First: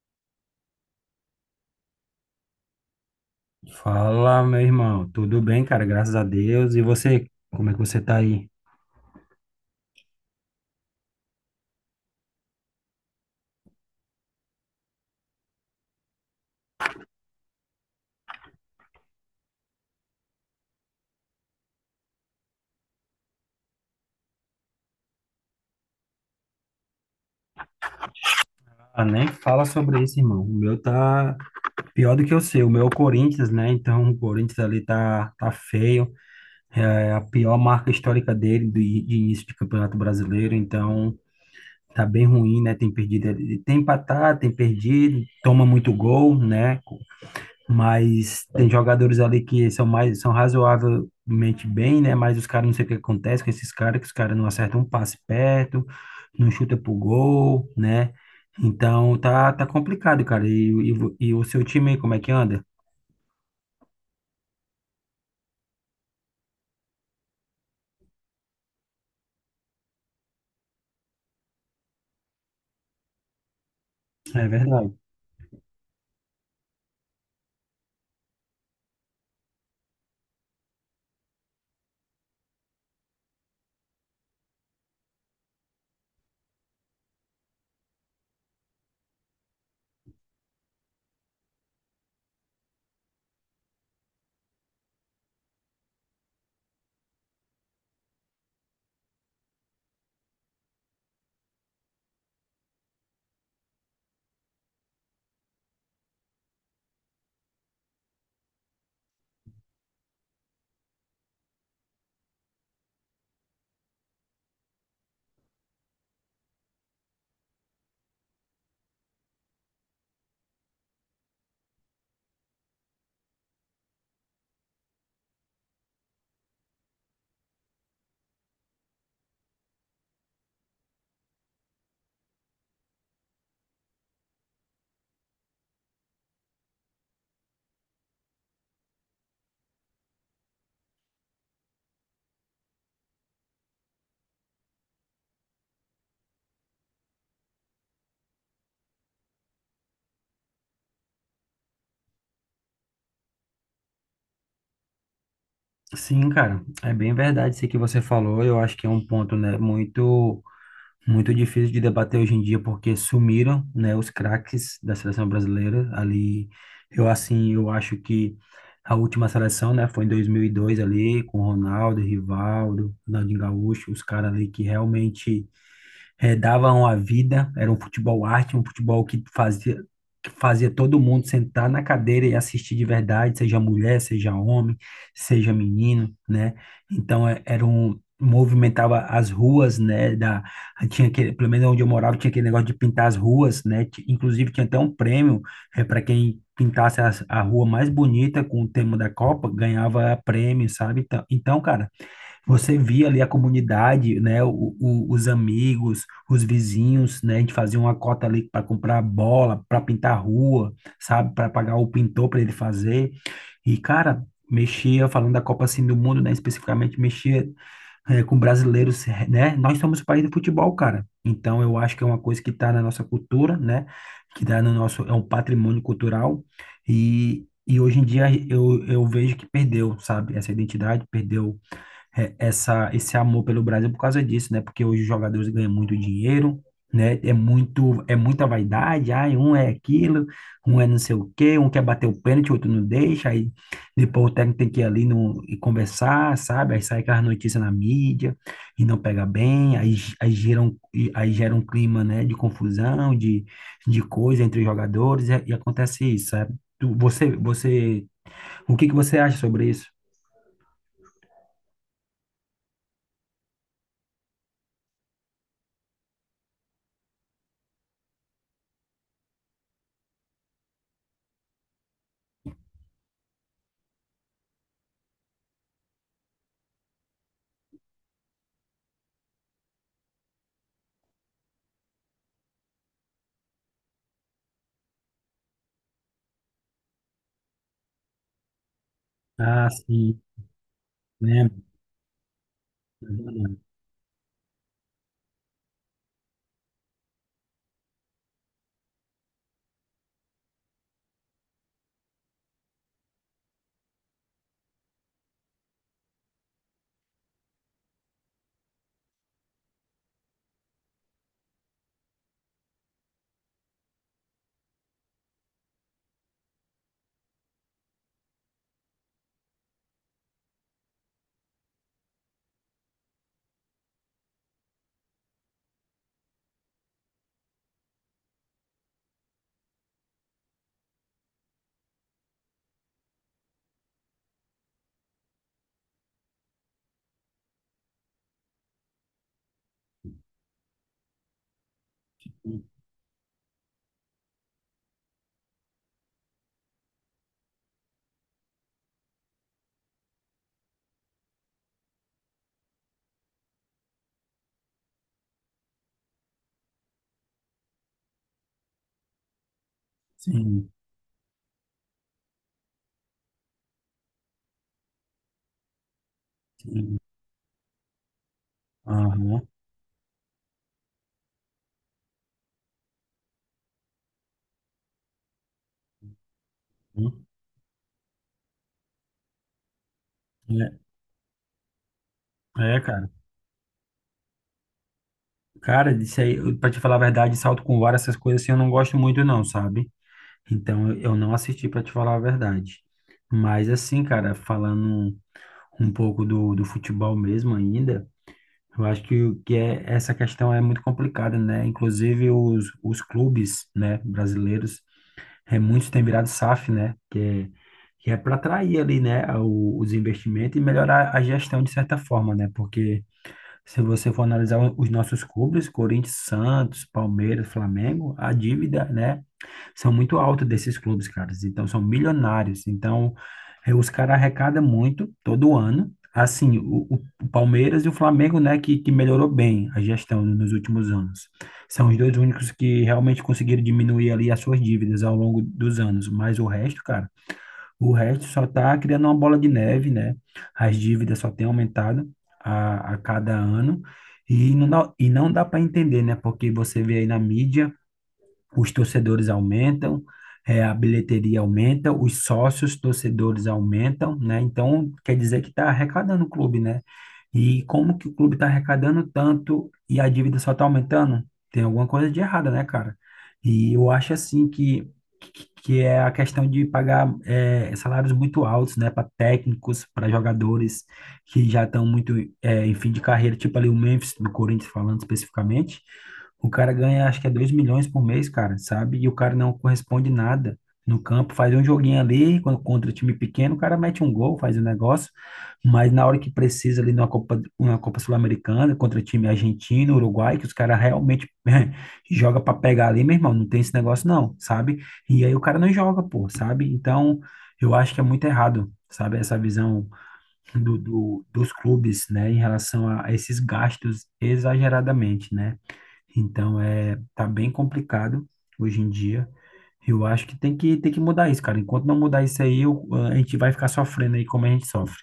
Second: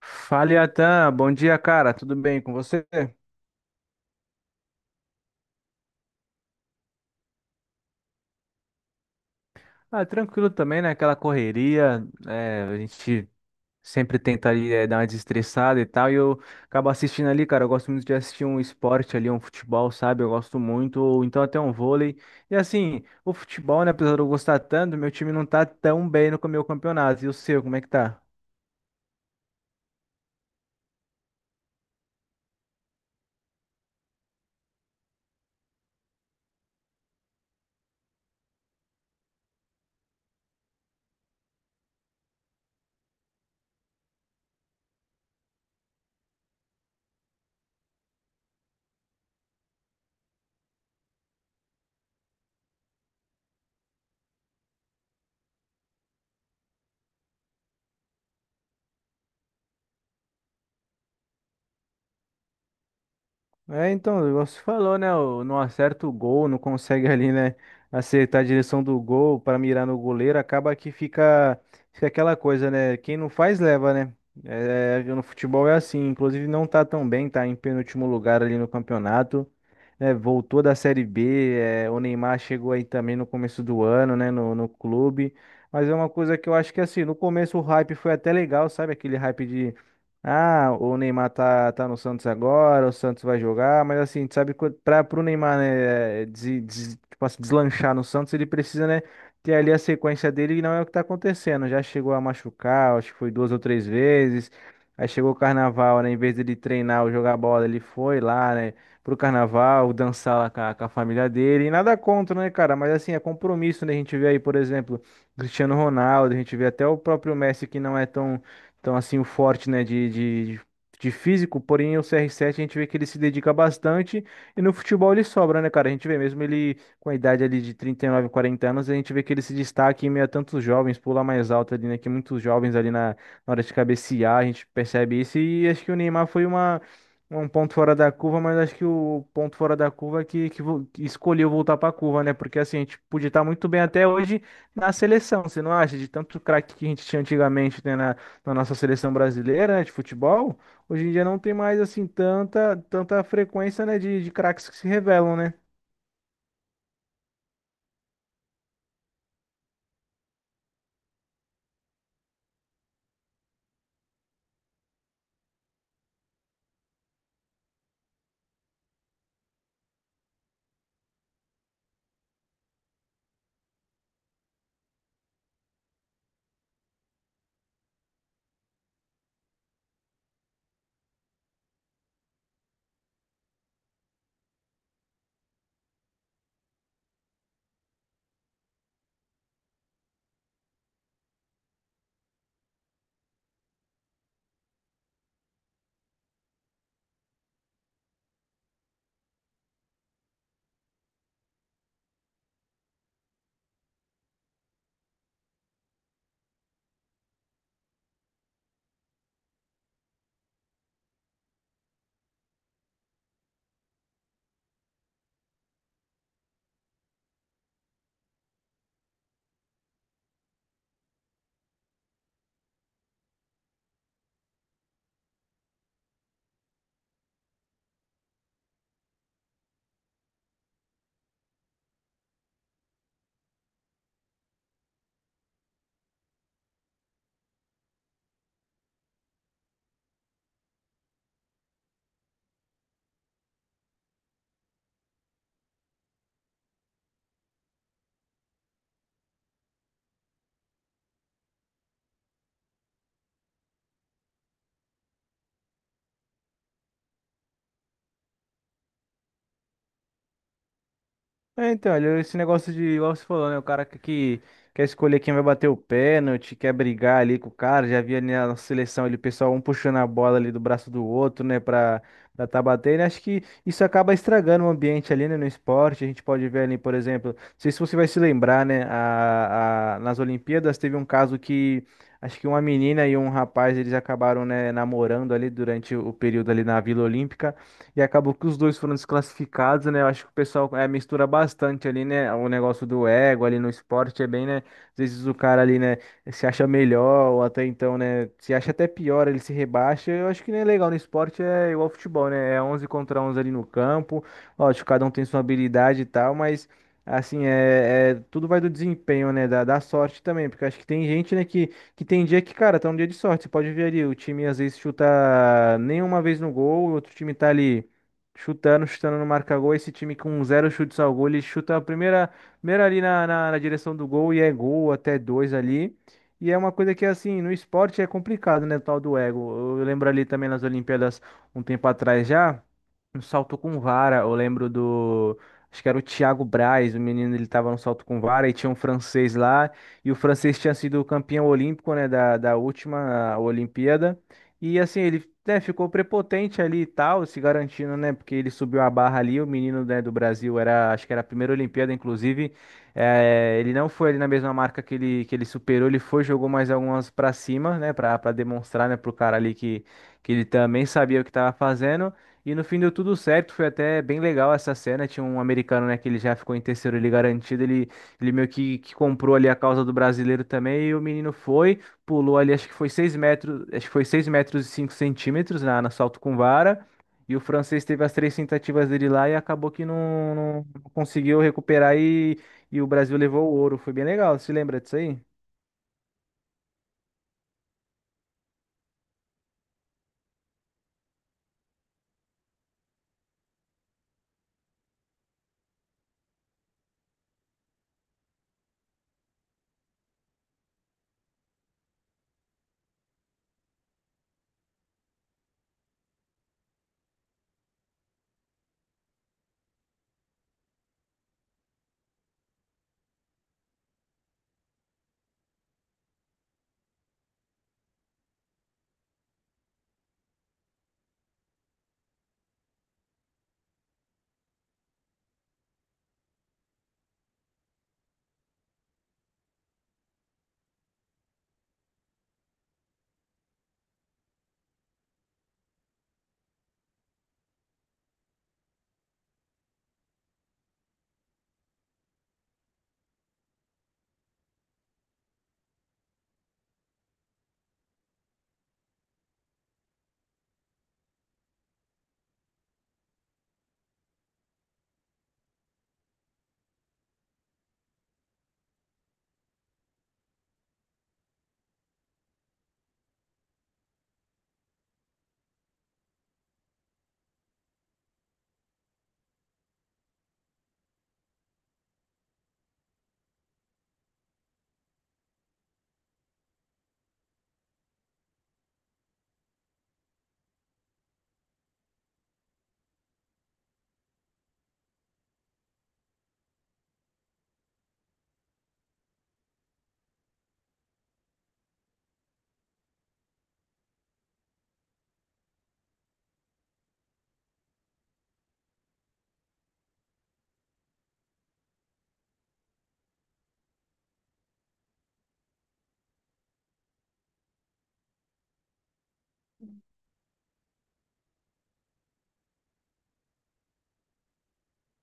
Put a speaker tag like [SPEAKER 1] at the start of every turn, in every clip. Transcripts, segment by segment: [SPEAKER 1] Fala, Atan. Bom dia, cara. Tudo bem com você?
[SPEAKER 2] Fala, meu irmão. Tudo bem, cara? Graças a Deus. E você? Como é que você tá aí?
[SPEAKER 1] Ah, tranquilo também, né? Aquela correria, é, a gente sempre tenta ali, é, dar uma desestressada e tal. E eu acabo assistindo ali, cara. Eu gosto muito de assistir um esporte ali, um futebol, sabe? Eu gosto muito, ou então até um vôlei. E assim, o futebol, né? Apesar de eu gostar tanto, meu time não tá tão bem no meu campeonato. E o seu, como é que tá?
[SPEAKER 2] Ah, nem fala sobre isso, irmão. O meu tá pior do que o seu. O meu é o Corinthians, né? Então, o Corinthians ali tá feio. É a pior marca histórica dele de início de Campeonato Brasileiro. Então, tá bem ruim, né? Tem perdido, tem empatado, tem perdido, toma muito gol, né? Mas tem jogadores ali que são razoavelmente bem, né? Mas os caras, não sei o que acontece com esses caras, que os caras não acertam um passe perto, não chuta pro gol, né? Então tá complicado, cara. E o seu time aí, como é que anda?
[SPEAKER 1] É, então, igual você falou, né? Não acerta o gol, não consegue ali, né? Acertar a direção do gol para mirar no goleiro, acaba que fica aquela coisa, né? Quem não faz, leva, né?
[SPEAKER 2] É verdade.
[SPEAKER 1] É, no futebol é assim, inclusive não tá tão bem, tá em penúltimo lugar ali no campeonato, né? Voltou da Série B, é, o Neymar chegou aí também no começo do ano, né? No clube, mas é uma coisa que eu acho que assim, no começo o hype foi até legal, sabe? Aquele hype ah, o Neymar tá no Santos agora, o Santos vai jogar, mas assim, tu sabe, que pro Neymar, né, tipo assim, deslanchar no Santos, ele precisa, né, ter ali a sequência dele e não é o que tá acontecendo. Já chegou a machucar, acho que foi duas ou três vezes. Aí chegou o Carnaval, né, em vez dele treinar ou jogar bola, ele foi lá, né, pro Carnaval, dançar lá com a família dele. E nada contra, né, cara, mas assim, é compromisso, né, a gente vê aí, por exemplo, Cristiano Ronaldo, a gente vê até o próprio Messi que não é tão então, assim, o forte, né, de físico, porém o CR7 a gente vê que ele se dedica bastante e no futebol ele sobra, né, cara? A gente vê mesmo ele com a idade ali de 39, 40 anos, a gente vê que ele se destaca em meio a tantos jovens, pula mais alto ali, né, que muitos jovens ali na hora de cabecear, a gente percebe isso e acho que o Neymar foi Um ponto fora da curva, mas acho que o ponto fora da curva é que escolheu voltar para a curva, né? Porque assim, a gente podia estar muito bem até hoje na seleção, você não acha? De tanto craque que a gente tinha antigamente, né? Na nossa seleção brasileira, né, de futebol, hoje em dia não tem mais assim tanta frequência, né, de craques que se revelam, né?
[SPEAKER 2] Sim, cara, é bem verdade isso que você falou. Eu acho que é um ponto, né, muito difícil de debater hoje em dia, porque sumiram, né, os craques da seleção brasileira ali. Eu, assim, eu acho que a última seleção, né, foi em 2002, ali com Ronaldo, Rivaldo, Ronaldinho Gaúcho, os caras ali que realmente, davam a vida. Era um futebol arte, um futebol que fazia todo mundo sentar na cadeira e assistir de verdade, seja mulher, seja homem, seja menino, né? Então, era um, movimentava as ruas, né, da, tinha aquele, pelo menos onde eu morava, tinha aquele negócio de pintar as ruas, né. Inclusive, tinha até um prêmio, para quem pintasse a rua mais bonita com o tema da Copa, ganhava prêmio, sabe? Então, cara, você via ali a comunidade, né, os amigos, os vizinhos, né. A gente fazia uma cota ali para comprar bola, para pintar a rua, sabe, para pagar o pintor para ele fazer. E, cara, mexia, falando da Copa assim do Mundo, né, especificamente, mexia, com brasileiros, né. Nós somos o país do futebol, cara. Então, eu acho que é uma coisa que está na nossa cultura, né, que está no nosso, é um patrimônio cultural. E hoje em dia eu vejo que perdeu, sabe, essa identidade, perdeu esse amor pelo Brasil por causa disso, né? Porque hoje os jogadores ganham muito dinheiro, né? É muita vaidade. Ai, um é aquilo, um é não sei o quê, um quer bater o pênalti, o outro não deixa, aí depois o técnico tem que ir ali no, e conversar, sabe? Aí sai aquelas notícias na mídia e não pega bem. Aí gera um clima, né, de confusão, de coisa entre os jogadores, e acontece isso, sabe? Você, o que que você acha sobre isso?
[SPEAKER 1] É, então, olha, esse negócio de, igual você falou, né? O cara que quer escolher quem vai bater o pênalti, quer brigar ali com o cara. Já havia na seleção ali o pessoal um puxando a bola ali do braço do outro, né? Pra tá batendo. Acho que isso acaba estragando o ambiente ali, né? No esporte. A gente pode ver ali, por exemplo, não sei se você vai se lembrar, né? Nas Olimpíadas teve um caso que. Acho que uma menina e um rapaz, eles acabaram, né, namorando ali durante o período ali na Vila Olímpica. E acabou que os dois foram
[SPEAKER 2] Ah,
[SPEAKER 1] desclassificados, né? Eu
[SPEAKER 2] sim,
[SPEAKER 1] acho que o pessoal é, mistura
[SPEAKER 2] lembro.
[SPEAKER 1] bastante ali, né? O negócio do ego ali no esporte é bem, né? Às vezes o cara ali, né, se acha melhor, ou até então, né, se acha até pior, ele se rebaixa. Eu acho que não é legal no esporte, é igual ao futebol, né? É 11 contra 11 ali no campo. Lógico, cada um tem sua habilidade e tal, mas. Assim, tudo vai do desempenho, né? Da sorte também, porque acho que tem gente, né, que tem dia que, cara, tá um dia de sorte. Você pode ver ali, o time às vezes chuta nenhuma vez no gol, o outro time tá ali chutando, chutando, não marca gol. Esse time com zero chutes ao gol, ele chuta a primeira ali na direção do gol e é gol, até dois ali. E é uma coisa que, assim, no esporte é complicado, né? O tal do ego. Eu lembro ali também nas Olimpíadas, um tempo atrás já, um salto com vara. Eu lembro do. Acho que era o Thiago Braz, o menino, ele tava no salto com vara e tinha um francês lá. E o francês tinha sido campeão olímpico, né, da última Olimpíada. E assim, ele, né, ficou prepotente ali e tal, se garantindo, né, porque ele subiu a barra ali. O menino, né, do Brasil era, acho que era a primeira Olimpíada, inclusive. Ele não foi ali na mesma marca que ele superou, ele foi, jogou mais algumas pra cima, né, pra demonstrar, né, pro cara ali que ele
[SPEAKER 2] Sim,
[SPEAKER 1] também sabia o que tava fazendo. E no fim deu tudo certo, foi até bem legal essa cena. Tinha um americano, né, que ele já ficou em terceiro
[SPEAKER 2] sim.
[SPEAKER 1] ali garantido. Ele meio que comprou
[SPEAKER 2] Aham.
[SPEAKER 1] ali a causa do brasileiro também, e o menino foi, pulou ali, acho que foi 6 metros, acho que foi 6 metros e 5 centímetros na salto com vara.
[SPEAKER 2] Hum.
[SPEAKER 1] E o francês teve as três tentativas dele lá e acabou que não conseguiu recuperar e,
[SPEAKER 2] É,
[SPEAKER 1] e
[SPEAKER 2] é,
[SPEAKER 1] o
[SPEAKER 2] cara.
[SPEAKER 1] Brasil levou o ouro. Foi bem legal, você lembra disso aí?
[SPEAKER 2] Cara, isso aí, pra te falar a verdade, salto com vara, essas coisas assim, eu não gosto muito, não, sabe? Então, eu não assisti, pra te falar a verdade. Mas, assim, cara, falando um pouco do futebol mesmo ainda, eu acho que, essa questão é muito complicada, né? Inclusive, os clubes, né, brasileiros, muitos têm virado SAF, né? Que é para atrair ali, né, os investimentos e melhorar a gestão, de certa forma, né? Porque, se você for analisar os nossos clubes, Corinthians, Santos, Palmeiras, Flamengo, a dívida, né, são muito alta desses clubes, caras. Então, são milionários. Então, os caras arrecadam muito todo ano. Assim, o Palmeiras e o Flamengo, né, que melhorou bem a gestão nos últimos anos. São os dois únicos que realmente conseguiram diminuir ali as suas dívidas ao longo dos anos. Mas o resto, cara, o resto só está criando uma bola de neve, né? As dívidas só têm aumentado a cada ano. E não dá para entender, né? Porque você vê aí na mídia, os torcedores aumentam, a bilheteria aumenta, os sócios torcedores aumentam, né? Então, quer dizer que está arrecadando o clube, né? E como que o clube está arrecadando tanto e a dívida só está aumentando? Tem alguma coisa de errada, né, cara? E eu acho, assim, que, é a questão de pagar, salários muito altos, né, para técnicos, para jogadores que já estão muito, em fim de carreira, tipo ali o Memphis, do Corinthians, falando especificamente. O cara ganha, acho que é 2 milhões por mês, cara, sabe? E o cara não corresponde nada no campo. Faz um joguinho ali, quando contra time pequeno, o cara mete um gol, faz um negócio. Mas na hora que precisa ali numa Copa Sul-Americana, contra time argentino, Uruguai, que os caras realmente joga para pegar ali, meu irmão, não tem esse negócio não, sabe? E aí o cara não joga, pô, sabe? Então, eu acho que é muito errado, sabe, essa visão dos clubes, né, em relação a esses gastos exageradamente, né? Então, tá bem complicado hoje em dia. Eu acho que tem que mudar isso, cara. Enquanto não mudar isso aí, a gente vai ficar sofrendo aí, como a gente sofre.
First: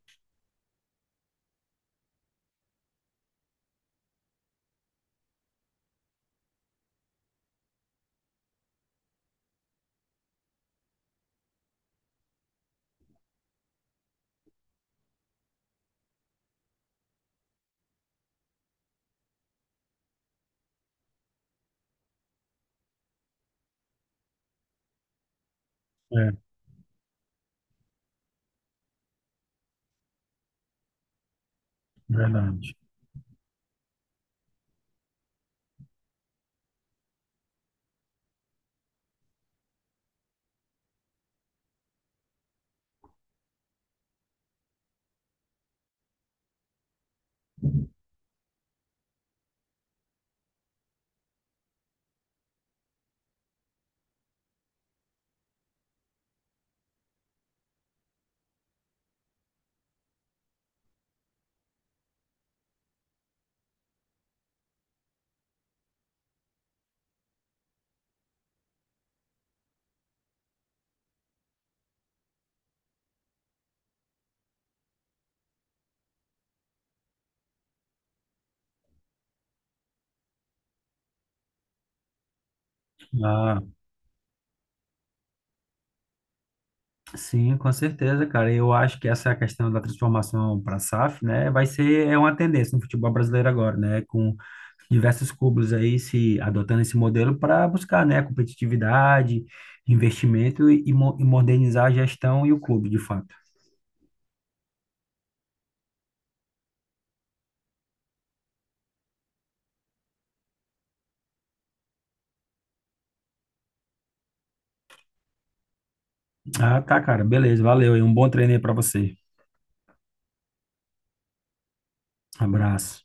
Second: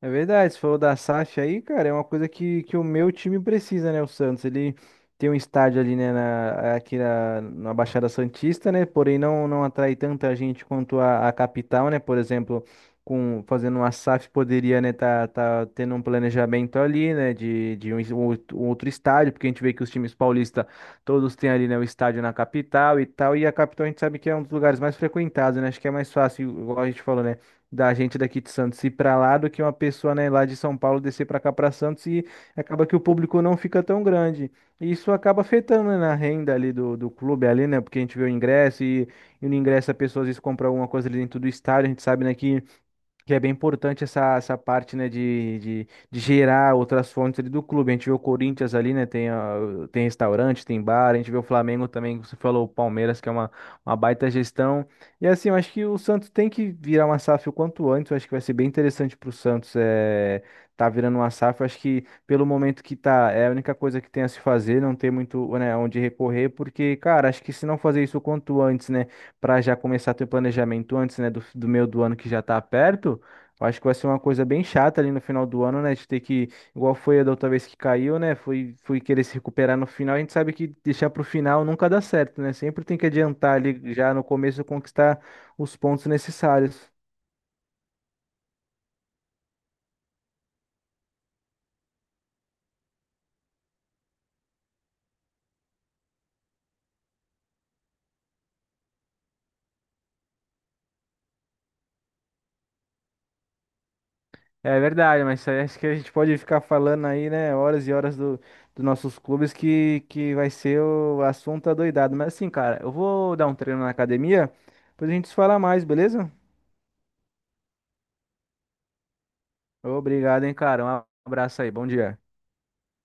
[SPEAKER 1] É verdade, se for da SAF aí, cara, é uma coisa que o meu time precisa, né? O Santos, ele tem um estádio ali, né, aqui na Baixada Santista, né? Porém, não, não atrai tanta gente quanto a capital, né? Por exemplo, fazendo uma SAF poderia, né, tá tendo um planejamento ali, né, de um outro estádio, porque a gente vê que os times paulistas todos têm ali, né, o estádio na capital e tal, e a capital a gente sabe que é um dos lugares mais frequentados, né? Acho que é mais
[SPEAKER 2] É,
[SPEAKER 1] fácil, igual a gente falou, né? Da gente daqui de Santos ir para lá do que uma pessoa, né, lá de São Paulo descer para cá para Santos e
[SPEAKER 2] verdade.
[SPEAKER 1] acaba que o público não fica tão grande. E isso acaba afetando, né, na renda ali do clube ali, né? Porque a gente vê o ingresso e no ingresso a pessoa às vezes compra alguma coisa ali dentro do estádio, a gente sabe, né, que é bem importante essa parte, né, de gerar outras fontes ali do clube. A gente vê o Corinthians ali, né, tem restaurante, tem bar. A gente vê o Flamengo também, que você falou, o Palmeiras, que é uma baita gestão. E assim, eu acho que o Santos tem que virar uma SAF o quanto antes. Eu acho que vai ser bem interessante para o Santos tá virando uma SAF. Eu acho que pelo momento que tá, é a única coisa que tem a se fazer, não tem muito, né, onde recorrer, porque, cara, acho que se não fazer isso o quanto antes, né, para já começar a ter planejamento antes, né, do meio do ano que já tá perto. Eu acho que vai ser uma coisa bem chata ali no final do ano, né? De ter que, igual foi a da outra vez que caiu, né? Foi querer se recuperar no final. A gente sabe que deixar pro final nunca dá certo, né? Sempre tem que adiantar
[SPEAKER 2] Ah,
[SPEAKER 1] ali já no começo conquistar os pontos necessários.
[SPEAKER 2] sim, com certeza, cara. Eu acho que essa questão da transformação para a SAF, né, vai ser uma tendência no futebol brasileiro agora, né, com diversos clubes aí se adotando esse modelo para buscar, né, competitividade, investimento e modernizar a gestão e o clube, de fato.
[SPEAKER 1] É verdade, mas isso aí acho que a gente pode ficar falando aí, né? Horas e horas dos nossos clubes que vai ser o assunto adoidado. Mas assim, cara, eu vou dar um treino na academia, depois a gente se fala mais, beleza?
[SPEAKER 2] Ah, tá, cara. Beleza. Valeu aí. Um bom treino aí pra você.
[SPEAKER 1] Obrigado, hein, cara. Um abraço aí, bom dia.
[SPEAKER 2] Abraço.